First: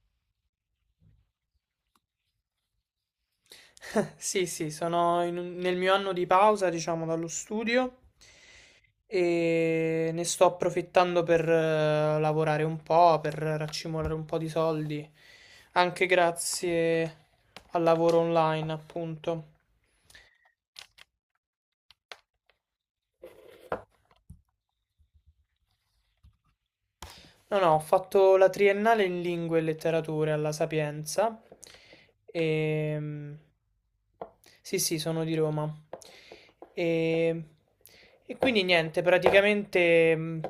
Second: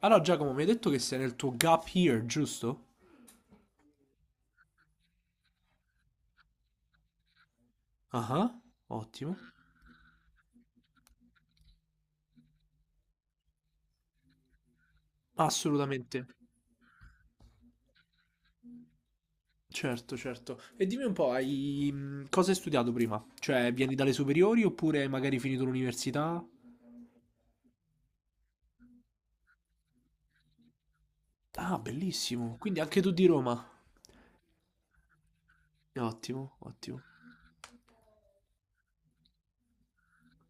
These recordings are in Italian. Allora, Giacomo, mi hai detto che sei nel tuo gap year, giusto? Sì, sì, sono nel mio anno di pausa, diciamo, dallo studio, Ah, ottimo. e ne sto approfittando per lavorare un po', per raccimolare un po' di soldi, anche Assolutamente. grazie al lavoro online, appunto. Certo, certo. E dimmi un po', hai... cosa hai studiato prima? Cioè, vieni dalle superiori oppure hai magari finito l'università? No, no, ho fatto la triennale in lingue e letterature alla Sapienza. Ah, bellissimo. Quindi anche tu di E... Roma. Sì, sì, sono di Roma. Ottimo, E, ottimo. e quindi niente, praticamente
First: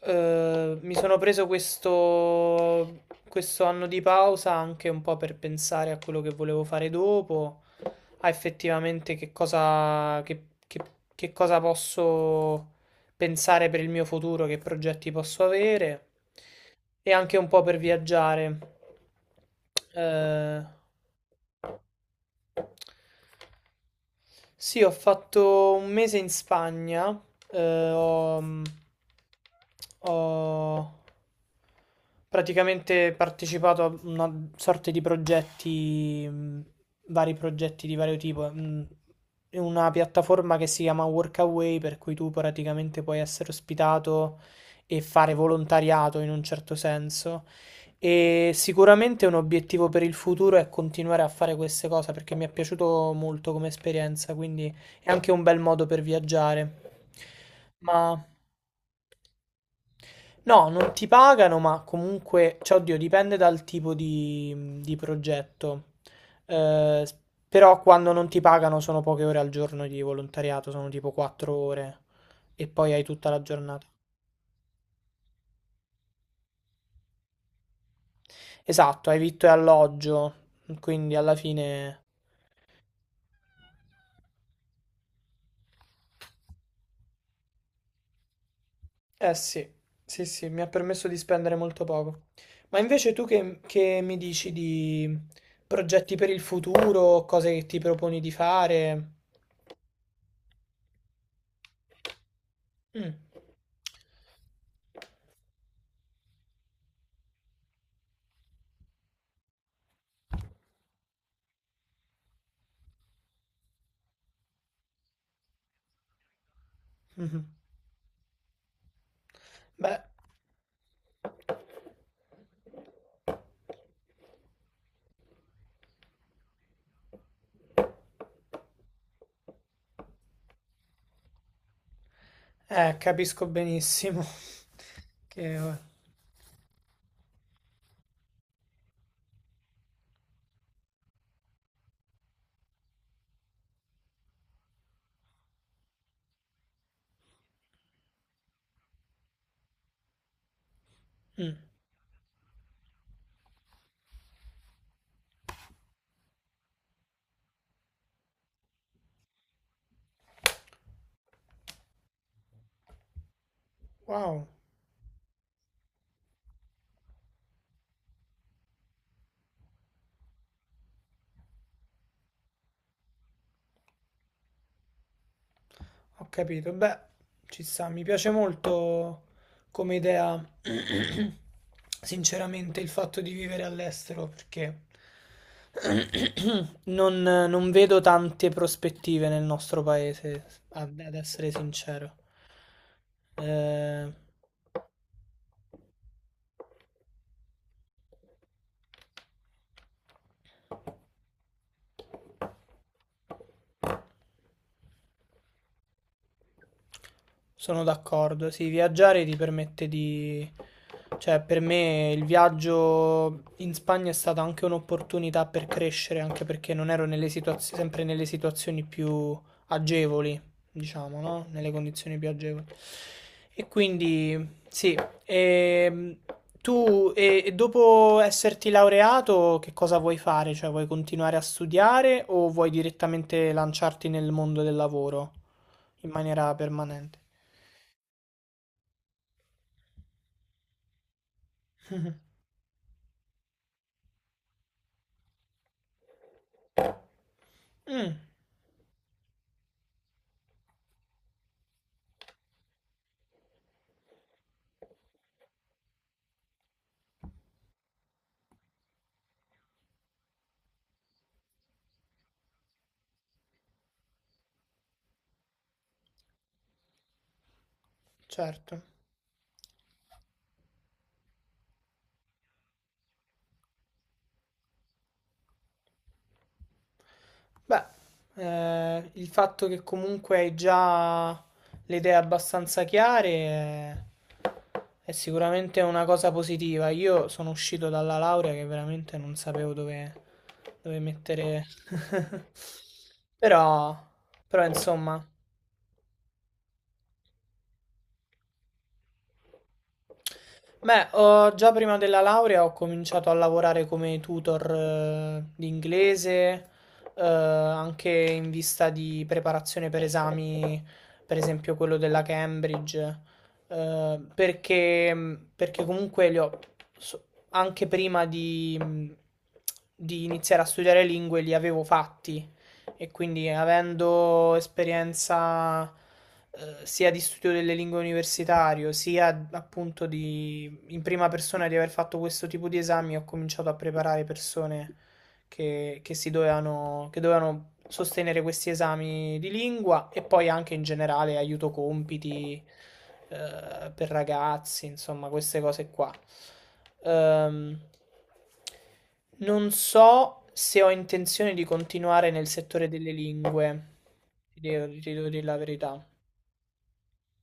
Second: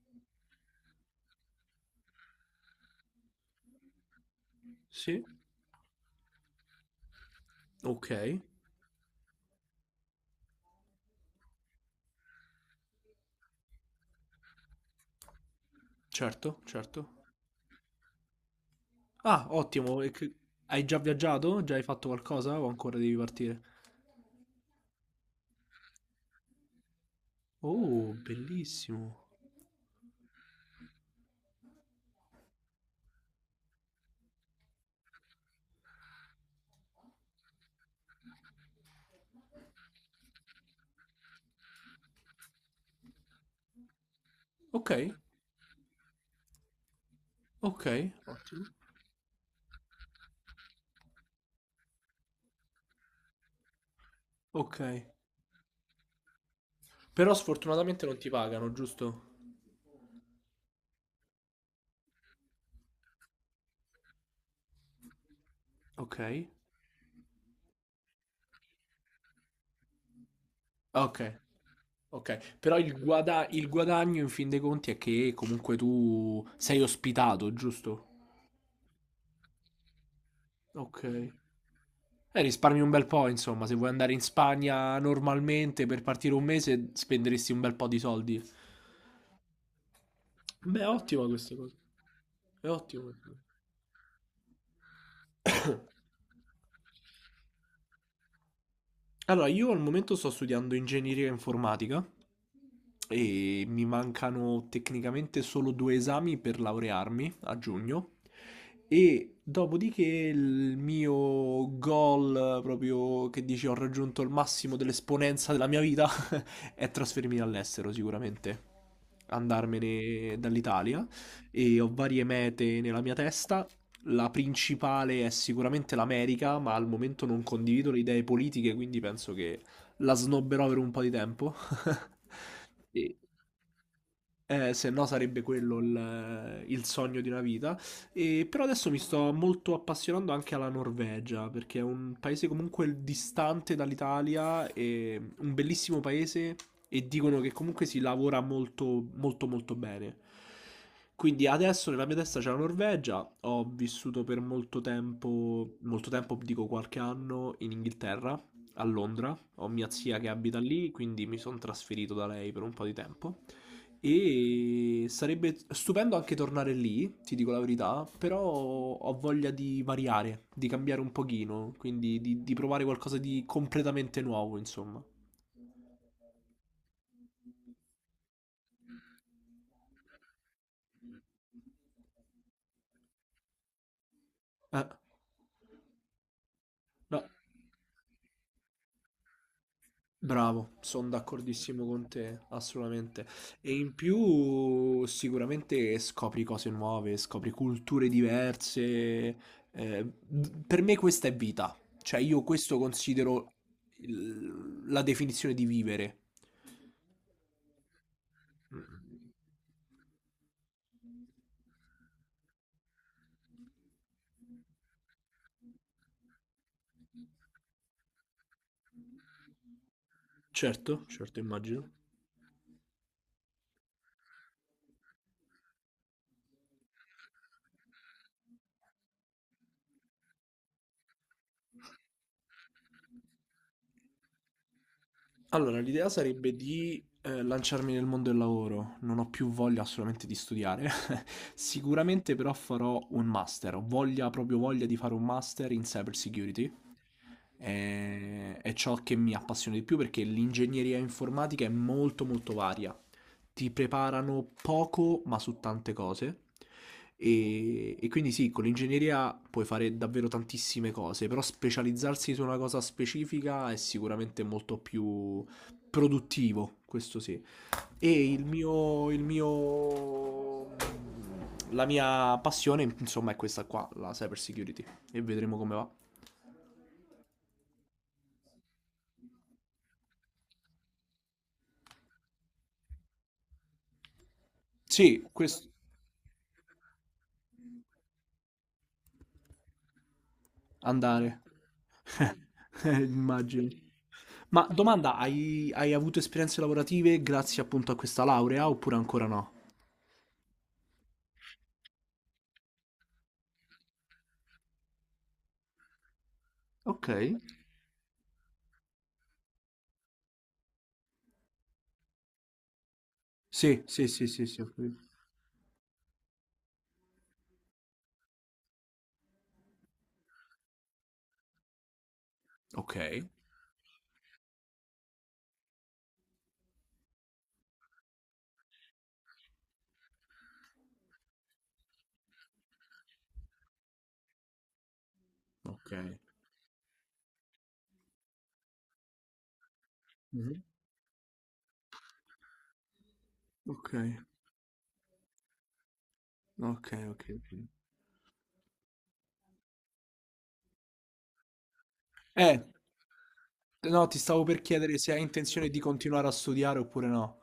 mi sono questo anno di pausa anche un po' Sì. per pensare a quello che volevo fare dopo, Ok. a effettivamente che cosa posso pensare per il mio futuro, che progetti posso avere Certo, e certo. anche un po' per viaggiare. Ah, ottimo. Eh, Hai già viaggiato? Già hai fatto qualcosa o ancora devi partire? sì, ho fatto un mese in Spagna, eh, Oh, ho, mh, bellissimo. ho praticamente partecipato a una sorta di vari progetti di vario tipo, in una piattaforma che si chiama Workaway, per cui tu praticamente puoi essere ospitato Ok, e fare volontariato in un certo senso. ok, E ottimo. sicuramente un obiettivo per il futuro è continuare a fare queste cose perché mi è piaciuto molto come esperienza, quindi Ok. è anche un bel modo per viaggiare. Però sfortunatamente non Ma ti pagano, giusto? no, non ti pagano, ma comunque, cioè, oddio, dipende dal di progetto. Ok. Eh, s- Però quando non ti pagano sono poche ore al giorno di volontariato, sono tipo Ok, 4 ore ok. e Però poi hai tutta la il giornata. guadagno in fin dei conti è che comunque tu sei ospitato, giusto? Esatto, hai vitto e alloggio, Ok. quindi alla fine. Risparmi un bel po', insomma, se vuoi andare in Spagna normalmente per partire un mese spenderesti un bel po' di soldi. Eh sì, sì, sì, mi ha Beh, è permesso di ottima questa spendere cosa. molto poco. È Ma ottima invece tu questa che mi dici di cosa. progetti per il futuro, cose che ti proponi di fare? Allora, io al momento sto studiando ingegneria informatica Mm, e mi mancano tecnicamente solo 2 esami per laurearmi a giugno, e dopodiché il mio goal, proprio che dici ho raggiunto il massimo dell'esponenza della mia vita, è trasferirmi mhm. all'estero sicuramente, Beh, andarmene dall'Italia e ho varie mete nella mia testa, la principale è sicuramente l'America, ma al momento non condivido le idee politiche, quindi penso che la snobberò per un po' di tempo. E- capisco benissimo se no sarebbe che... quello oh, il sogno di una vita. E però adesso mi sto molto appassionando anche alla Norvegia, perché è un paese comunque distante dall'Italia, e un bellissimo paese e dicono che comunque si lavora molto molto molto bene. Quindi mm. adesso nella mia testa c'è la Norvegia, ho vissuto per molto tempo dico qualche anno in Inghilterra, a Londra, ho mia zia che abita lì, quindi mi sono trasferito da lei per un po' di tempo. Wow. E sarebbe stupendo anche tornare lì, ti dico la verità, però ho voglia di variare, di cambiare un pochino, quindi di provare qualcosa di completamente nuovo, insomma. Ho capito, beh, ci sta, mi piace molto come idea, sinceramente, il fatto di vivere all'estero perché Eh, non, no, non vedo tante prospettive nel nostro paese, bravo, ad sono ad essere d'accordissimo con sincero. te, assolutamente. E in Eh. più sicuramente scopri cose nuove, scopri culture diverse. Eh, per me questa è vita, cioè io questo considero la definizione di vivere. Sono d'accordo, sì, viaggiare ti permette di... Cioè, per me il viaggio in Spagna è stata anche un'opportunità per crescere, anche perché non ero nelle situazio- sempre nelle situazioni più agevoli, Certo, diciamo, certo, no? Nelle immagino. condizioni più agevoli. E quindi, sì, ehm, tu e dopo esserti laureato, che cosa vuoi fare? Cioè, vuoi continuare a studiare o vuoi direttamente lanciarti nel mondo del lavoro Allora, l'idea in maniera sarebbe di permanente? Lanciarmi nel mondo del lavoro. Non ho più voglia assolutamente di studiare. Mh. Sicuramente però farò un master. Ho voglia, proprio voglia di fare un master in cyber security. Mh. È ciò che mi appassiona di più perché l'ingegneria informatica è molto molto varia. Ti preparano poco ma su tante cose e quindi sì, con l'ingegneria puoi fare davvero tantissime cose, però specializzarsi su una cosa specifica è sicuramente molto più produttivo, questo sì. E Certo. La mia passione, insomma, è questa qua, la cyber security. E vedremo come va. Beh, il fatto che comunque hai già le idee abbastanza chiare è Sì, questo. sicuramente una cosa positiva. Io sono uscito dalla laurea che veramente non sapevo dove Andare. mettere. Immagino. Però, però Ma domanda, insomma. Hai avuto esperienze lavorative grazie appunto a questa laurea oppure ancora no? Già prima della laurea ho cominciato a lavorare come tutor di inglese, Ok. Anche in vista di preparazione per esami, per esempio quello della Cambridge, Sì, sì, eh, sì, sì, sì, ho capito. perché, perché comunque so- anche prima di iniziare a studiare lingue li avevo fatti, Ok, e quindi avendo esperienza sia di studio delle lingue universitario, sia appunto in prima persona di aver fatto questo tipo di esami, ho cominciato a preparare persone ok. Che dovevano sostenere questi esami di lingua e poi Mhm. anche in generale aiuto compiti Ok, per ragazzi, insomma, queste cose qua. ok, ok. Ok. Ehm, non so se ho intenzione di continuare nel Eh, settore delle lingue, no, ti stavo per chiedere se ti hai devo dire la intenzione di verità, continuare a studiare oppure no.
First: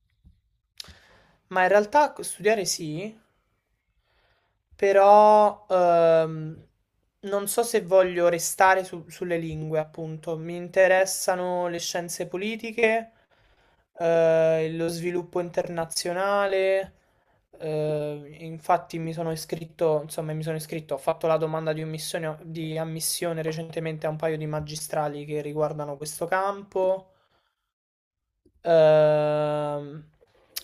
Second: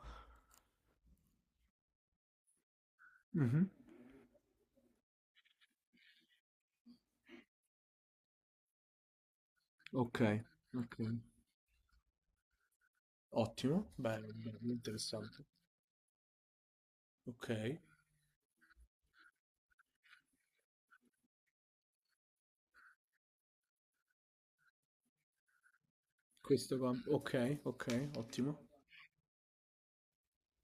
ma in realtà studiare sì. Mhm. Però non so se voglio sulle lingue, Ok, appunto. Mi ok. interessano le scienze politiche, Ottimo, bello, bello, lo sviluppo interessante. internazionale. Ok, Infatti mi sono iscritto, ho fatto la domanda di ammissione recentemente a un paio di magistrali che riguardano questo questo qua. campo. Ok, ok, ottimo. Ehm,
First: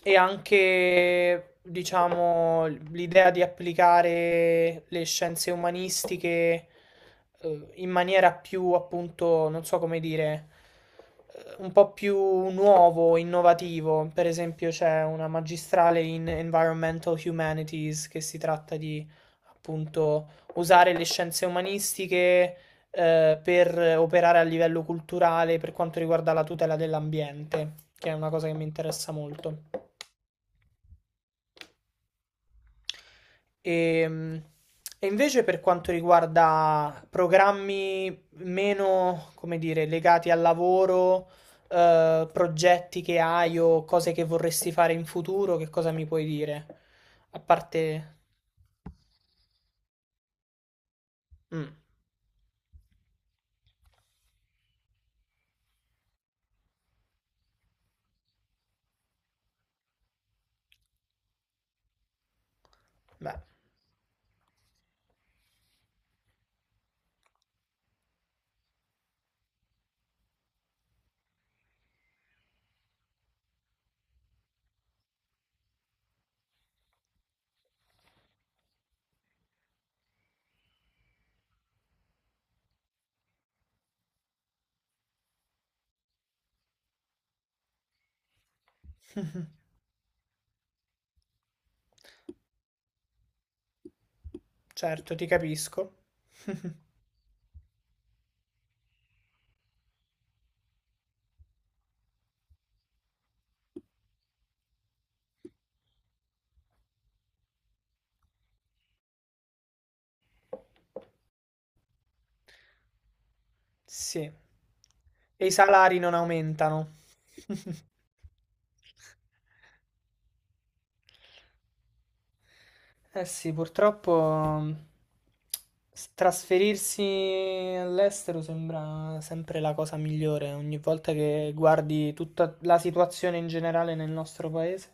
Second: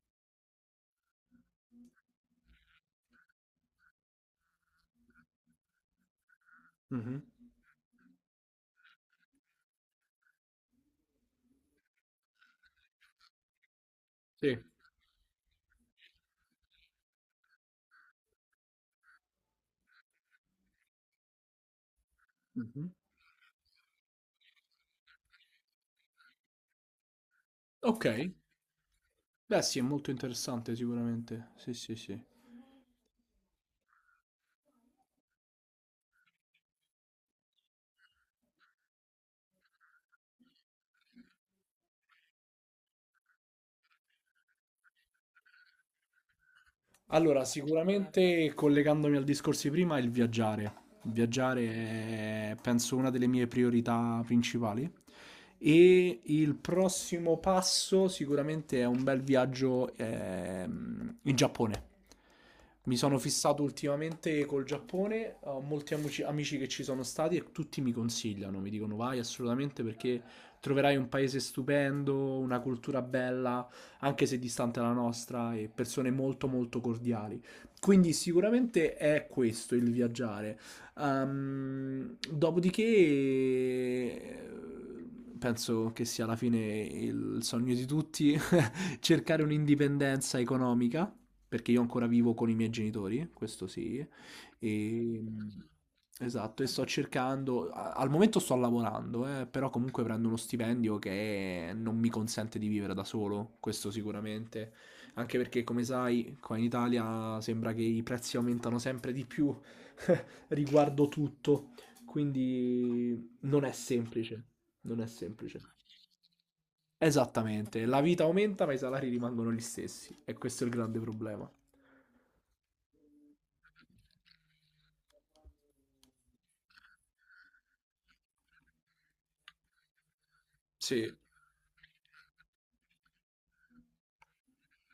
e anche, diciamo, l'idea di applicare le scienze umanistiche Mhm. In maniera più, appunto, non so come dire, un po' più nuovo, innovativo. Per Sì. esempio, c'è una magistrale in Environmental Humanities che si tratta di, appunto, usare le scienze umanistiche Mh-mh. Per operare a livello culturale per quanto riguarda la tutela dell'ambiente, che è una Okay. cosa che mi interessa Beh sì, è molto. molto interessante sicuramente. Sì, sì, sì. E, e invece per quanto riguarda programmi meno, come dire, legati al lavoro, progetti che hai o cose che vorresti fare in futuro, che cosa mi puoi dire? A Allora, parte... sicuramente collegandomi al discorso di prima, il viaggiare. Il viaggiare Mm, è, penso, una delle mie priorità principali. E il prossimo passo sicuramente è un bel viaggio in Giappone. Mi sono beh, fissato ultimamente col Giappone, ho molti amici, amici che ci sono stati e tutti mi consigliano, mi dicono vai assolutamente perché troverai un paese stupendo, una cultura bella, anche se distante la nostra, e persone molto molto cordiali. Quindi sicuramente è questo il viaggiare. Dopodiché penso che sia alla fine il sogno di tutti cercare un'indipendenza economica, perché io ancora vivo con i miei genitori, questo sì. certo, E, ti capisco. esatto, e sto cercando, al momento sto lavorando, però comunque prendo uno stipendio che non mi consente di vivere da solo, questo sicuramente. Anche perché, come sai, qua in Italia sembra che i prezzi aumentano sempre di più riguardo tutto, quindi non è Sì. semplice, non è E i semplice. salari non aumentano. Esattamente, la vita aumenta ma i salari rimangono gli stessi e questo è il grande problema. Eh sì, purtroppo mm, trasferirsi all'estero sembra sempre la cosa migliore. Ogni Sì. volta che guardi tutta la situazione in generale nel nostro paese.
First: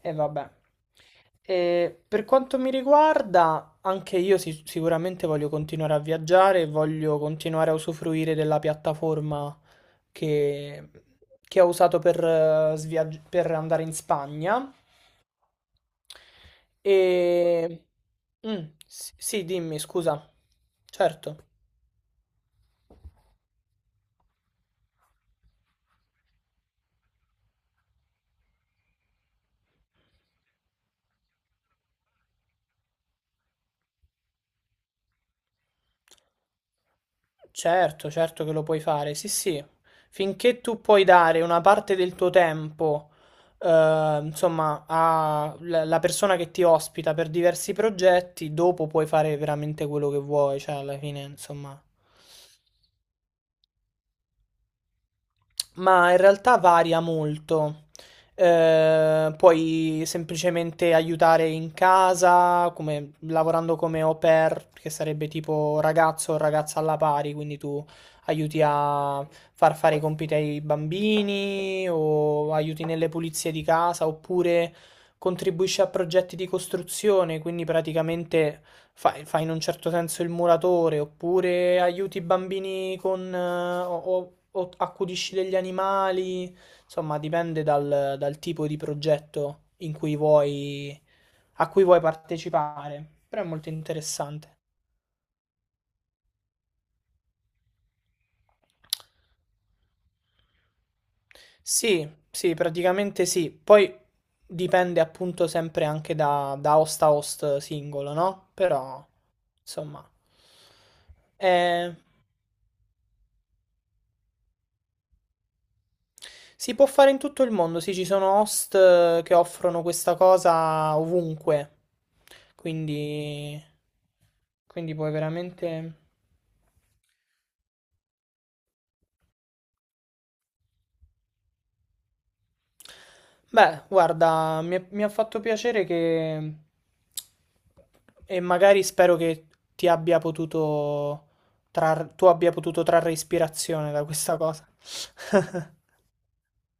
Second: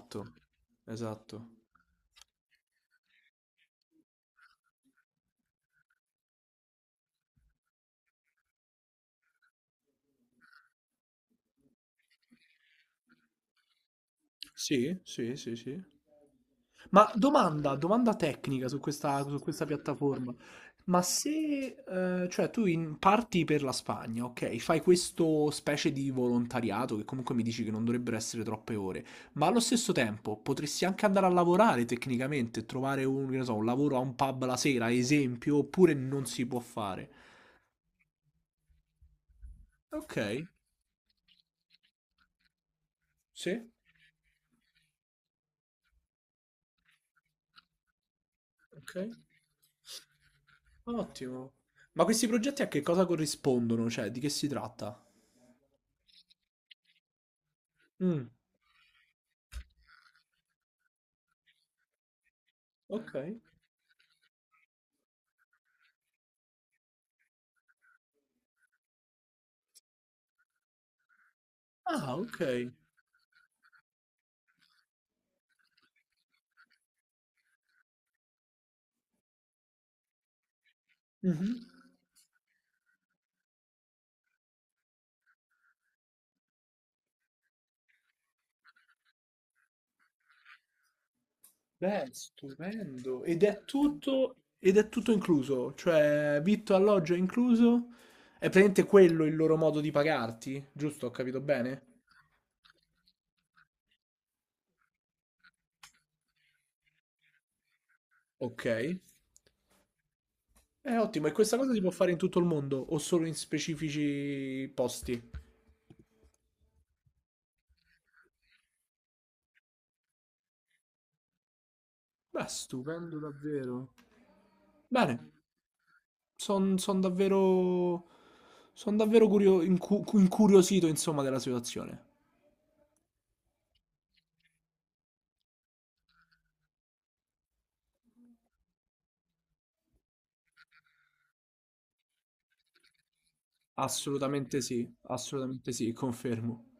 E vabbè. esatto. E per quanto mi riguarda, anche io sicuramente voglio continuare a viaggiare, e voglio continuare a usufruire della piattaforma che, che ho usato per per andare in Spagna. Sì, sì, sì, sì. Ma domanda, E... domanda mm, tecnica su sì, questa dimmi, scusa. piattaforma. Ma Certo, se, cioè, tu parti per la Spagna, ok? Fai questo specie di volontariato che comunque mi dici che non dovrebbero essere troppe ore, ma allo stesso tempo potresti anche andare a lavorare tecnicamente, trovare un, che ne so, un lavoro a un pub la sera, ad esempio, oppure non si può fare. certo che lo puoi fare. Sì, sì. Ok, Finché tu puoi dare una parte del tuo tempo, sì, insomma, alla persona che ti ospita per diversi progetti, dopo ok. puoi fare veramente quello che vuoi. Cioè, alla fine, Ottimo. insomma. Ma questi progetti a che cosa corrispondono? Cioè, di che si tratta? Ma in realtà varia molto. Mm, Puoi semplicemente aiutare in casa, come, ok. lavorando come au pair, che sarebbe tipo ragazzo o ragazza alla pari, quindi tu aiuti a far fare i compiti ai bambini Ah, ok. o aiuti nelle pulizie di casa, oppure contribuisci a progetti di costruzione, quindi praticamente fai in un certo senso il muratore, Mhm. oppure aiuti i bambini con, o accudisci degli animali, insomma, dipende dal tipo di progetto a cui vuoi Beh, partecipare. stupendo. Però è molto interessante. Ed è tutto incluso, cioè vitto, alloggio è incluso. È praticamente quello il loro modo di pagarti, giusto? Ho capito bene? Sì, sì, praticamente sì. Poi dipende appunto sempre anche da host a host singolo, no? Ok. Però, insomma, È ottimo, e questa cosa si può è. fare in tutto il mondo o solo in specifici posti? Si può fare in tutto il mondo, sì, ci sono host che offrono questa cosa ovunque, Beh, stupendo quindi, davvero. quindi puoi Bene. veramente... Sono davvero, son davvero curio- incu- incuriosito, insomma, della situazione. Beh, guarda, mi ha fatto piacere che... e magari spero che ti abbia potuto... tu abbia potuto trarre ispirazione da questa cosa. Assolutamente sì, confermo.